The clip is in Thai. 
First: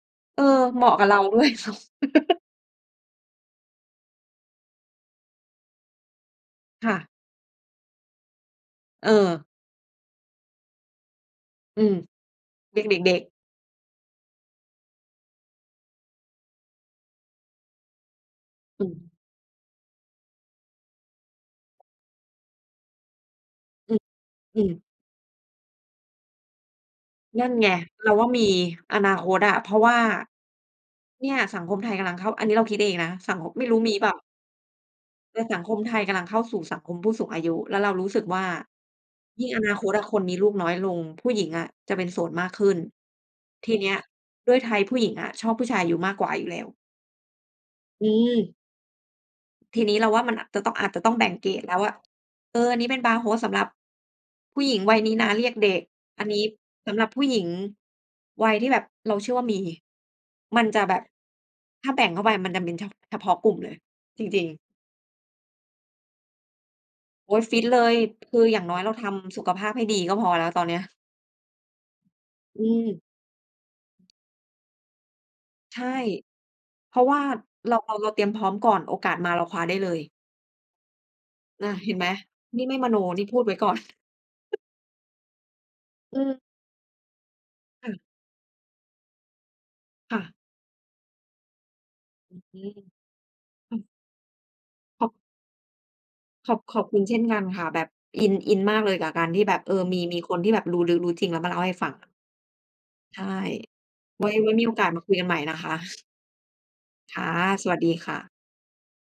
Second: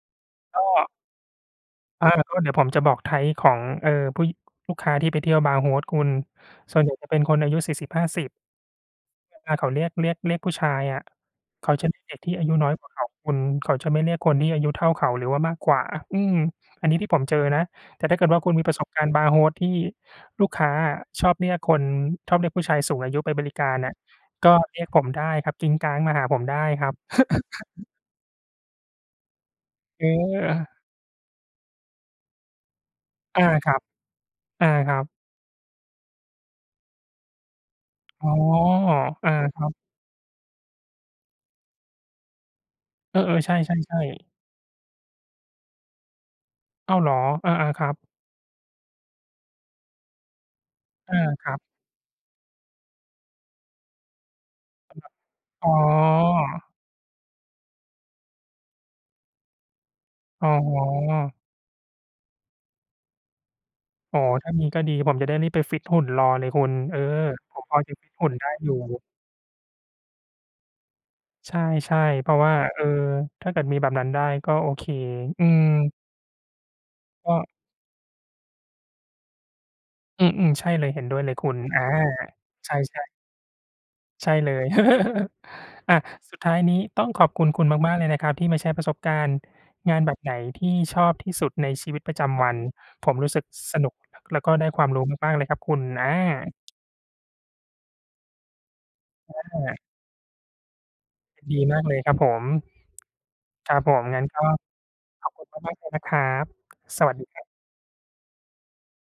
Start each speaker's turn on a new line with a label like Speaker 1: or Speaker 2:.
Speaker 1: เออ
Speaker 2: ก
Speaker 1: เหม
Speaker 2: ็
Speaker 1: าะกับเราด้วย
Speaker 2: อา ก็เดี๋ยวผมจะบอก Type ของ เอ่อ ผู้ยิ ลูกค้าที่ไปเที่ยวบาร์โฮสคุณ ส่วน
Speaker 1: ค
Speaker 2: ใหญ
Speaker 1: ่
Speaker 2: ่
Speaker 1: ะ
Speaker 2: จะเป็นคนอายุ 40-50
Speaker 1: เออ
Speaker 2: เวลาเขาเรียก เรียก เรียกผู้ชายอะ เขา
Speaker 1: อื
Speaker 2: จะเ
Speaker 1: ม
Speaker 2: รียกเด็กที่อายุน้อย
Speaker 1: เรี
Speaker 2: ก
Speaker 1: ย
Speaker 2: ว
Speaker 1: ก
Speaker 2: ่า
Speaker 1: เด
Speaker 2: เขา
Speaker 1: ็ก
Speaker 2: ค
Speaker 1: ๆ
Speaker 2: ุณ เขาจะไม่เรียกคนที่อายุเท่าเขา หรือว่ามากกว่า อืม อันนี้ที่ผมเจอนะ แต่ถ้าเกิดว่า คุณมีประ
Speaker 1: อ
Speaker 2: ส
Speaker 1: ื
Speaker 2: บการณ
Speaker 1: ม
Speaker 2: ์บาร์โฮส ที่ลูกค้าอะ ชอบเรียกคน ชอบเรียกผู้ชายสูงอายุไปบริการอ
Speaker 1: อื
Speaker 2: ะ
Speaker 1: ม
Speaker 2: ก็
Speaker 1: อื
Speaker 2: เรี
Speaker 1: ม
Speaker 2: ยกผมได้ครับ กริ๊งกร๊างมาหาผมได้ครับ
Speaker 1: นั่นไง เราว่ามีอนาคตอะ เพราะว่า
Speaker 2: เออ
Speaker 1: เนี่ย สังคมไทยกำลังเข้า อันนี้เราคิดเองนะสั
Speaker 2: อ
Speaker 1: งค
Speaker 2: า
Speaker 1: ม ไม่
Speaker 2: ครั
Speaker 1: รู้
Speaker 2: บ
Speaker 1: มีเปล่า
Speaker 2: อา ครับ
Speaker 1: แต่สังคมไทยกำลังเข้าสู่สังคมผู้สูงอายุ แล้วเรารู้สึ
Speaker 2: อ
Speaker 1: ก
Speaker 2: ๋อ
Speaker 1: ว่า
Speaker 2: อ่า
Speaker 1: ยิ่ง
Speaker 2: ค
Speaker 1: อ
Speaker 2: รั
Speaker 1: น
Speaker 2: บ
Speaker 1: าคตอะ คนมีลูกน้อยลง ผู้หญิงอะจะเป็นโสดมากขึ้น
Speaker 2: เออ ๆ ใช
Speaker 1: ทีเนี้ย
Speaker 2: ่ ๆ ๆ
Speaker 1: ด้วย Type ผู้หญิงอะ ชอบผู้ชายอายุมากกว่าอยู่แล้ว
Speaker 2: อ้าวเหรอ อา ๆ ครับ
Speaker 1: อืม ทีนี้เราว่า มันจะต้อง อาจจะต้
Speaker 2: อ
Speaker 1: อง
Speaker 2: า
Speaker 1: แบ่งเ
Speaker 2: ค
Speaker 1: ก
Speaker 2: ร
Speaker 1: ร
Speaker 2: ับ
Speaker 1: ดแล้วว่า เออ อันนี้เป็นบาร์โฮสสำหรับผู้หญิงวัยนี้นะ เรียกเ
Speaker 2: อ
Speaker 1: ด
Speaker 2: ๋
Speaker 1: ็ก อันนี้
Speaker 2: อ
Speaker 1: สำหรับผู้หญิงวัยที่แบบเราเชื่อว่ามี
Speaker 2: อ๋
Speaker 1: มันจะแบบ
Speaker 2: อ
Speaker 1: ถ้าแบ่งเข้าไปมันจะเป็น ช เฉพาะกลุ่มเลย
Speaker 2: อ๋อ
Speaker 1: จริ
Speaker 2: ถ
Speaker 1: ง
Speaker 2: ้า
Speaker 1: ๆ
Speaker 2: มีก็ดี ผมจะได้รีบไปฟิตหุ่นรอเลยคุณ เออ
Speaker 1: โอ๊ย ฟ
Speaker 2: ผ
Speaker 1: ิ
Speaker 2: ม
Speaker 1: ต
Speaker 2: พ
Speaker 1: เ
Speaker 2: อ
Speaker 1: ล
Speaker 2: จะ
Speaker 1: ย
Speaker 2: ฟิตหุ่
Speaker 1: ค
Speaker 2: น
Speaker 1: ื
Speaker 2: ได
Speaker 1: อ
Speaker 2: ้
Speaker 1: อย่า
Speaker 2: อ
Speaker 1: ง
Speaker 2: ยู
Speaker 1: น
Speaker 2: ่
Speaker 1: ้อยเราทำสุขภาพให้ดีก็พอแล้ว ตอนเนี้ย
Speaker 2: ใช่ ใช่ เพราะว่า
Speaker 1: อื
Speaker 2: เออ
Speaker 1: ม
Speaker 2: ถ้าเกิดมีแบบนั้นได้ก็โอเค อืม
Speaker 1: ใช่ เพราะว่า
Speaker 2: ก็
Speaker 1: เรา เรา เราเตรียมพร้อมก่อน โอกาสมาเราคว้าได้เลย
Speaker 2: อืม ๆ ใช่เลย เห็นด้วยเลยคุณ
Speaker 1: อะ
Speaker 2: อา
Speaker 1: เห็นไหม นี่
Speaker 2: ใช
Speaker 1: ไม่มโน
Speaker 2: ่ ๆ
Speaker 1: นี่พูดไว้ก่อน
Speaker 2: ใช่เลย อะ
Speaker 1: อื
Speaker 2: สุด
Speaker 1: ม
Speaker 2: ท้ายนี้ต้องขอบคุณ คุณ
Speaker 1: ค่
Speaker 2: มาก ๆ
Speaker 1: ะ
Speaker 2: เลยนะครับ ที่มาแชร์ประสบการณ์งานแบ
Speaker 1: ค
Speaker 2: บ
Speaker 1: ่
Speaker 2: ไหน
Speaker 1: ะ
Speaker 2: ที่ชอบที่สุดในชีวิตประจ
Speaker 1: โอ
Speaker 2: ำว
Speaker 1: เ
Speaker 2: ั
Speaker 1: ค
Speaker 2: น ผมรู้สึก
Speaker 1: อื
Speaker 2: ส
Speaker 1: ม
Speaker 2: นุก แล้วก็ได้ความรู้
Speaker 1: ข
Speaker 2: มาก ๆ เลยครับคุณ อา
Speaker 1: ขอบ ขอบคุณเช่นกันค่ะ แบบอิน อินมากเลยกับการที่แบบ เอ
Speaker 2: อา
Speaker 1: อ มี มีคนที่แบบรู้ลึกรู้จริง แล้วมาเ
Speaker 2: ดี
Speaker 1: ล่าให้
Speaker 2: มาก
Speaker 1: ฟั
Speaker 2: เล
Speaker 1: ง
Speaker 2: ย
Speaker 1: อ
Speaker 2: ค
Speaker 1: ะ
Speaker 2: รับผม
Speaker 1: ใช่
Speaker 2: ครับผม งั้
Speaker 1: ไว
Speaker 2: น
Speaker 1: ้
Speaker 2: ก็
Speaker 1: ไว้มีโอกาสมาคุย
Speaker 2: ข
Speaker 1: กัน
Speaker 2: อ
Speaker 1: ใ
Speaker 2: บ
Speaker 1: หม่
Speaker 2: คุณ
Speaker 1: นะค
Speaker 2: ม
Speaker 1: ะ
Speaker 2: าก ๆ เลยนะครับ สว
Speaker 1: ค
Speaker 2: ัสด
Speaker 1: ่
Speaker 2: ี
Speaker 1: ะ
Speaker 2: ครับ
Speaker 1: สวัสดีค่ะ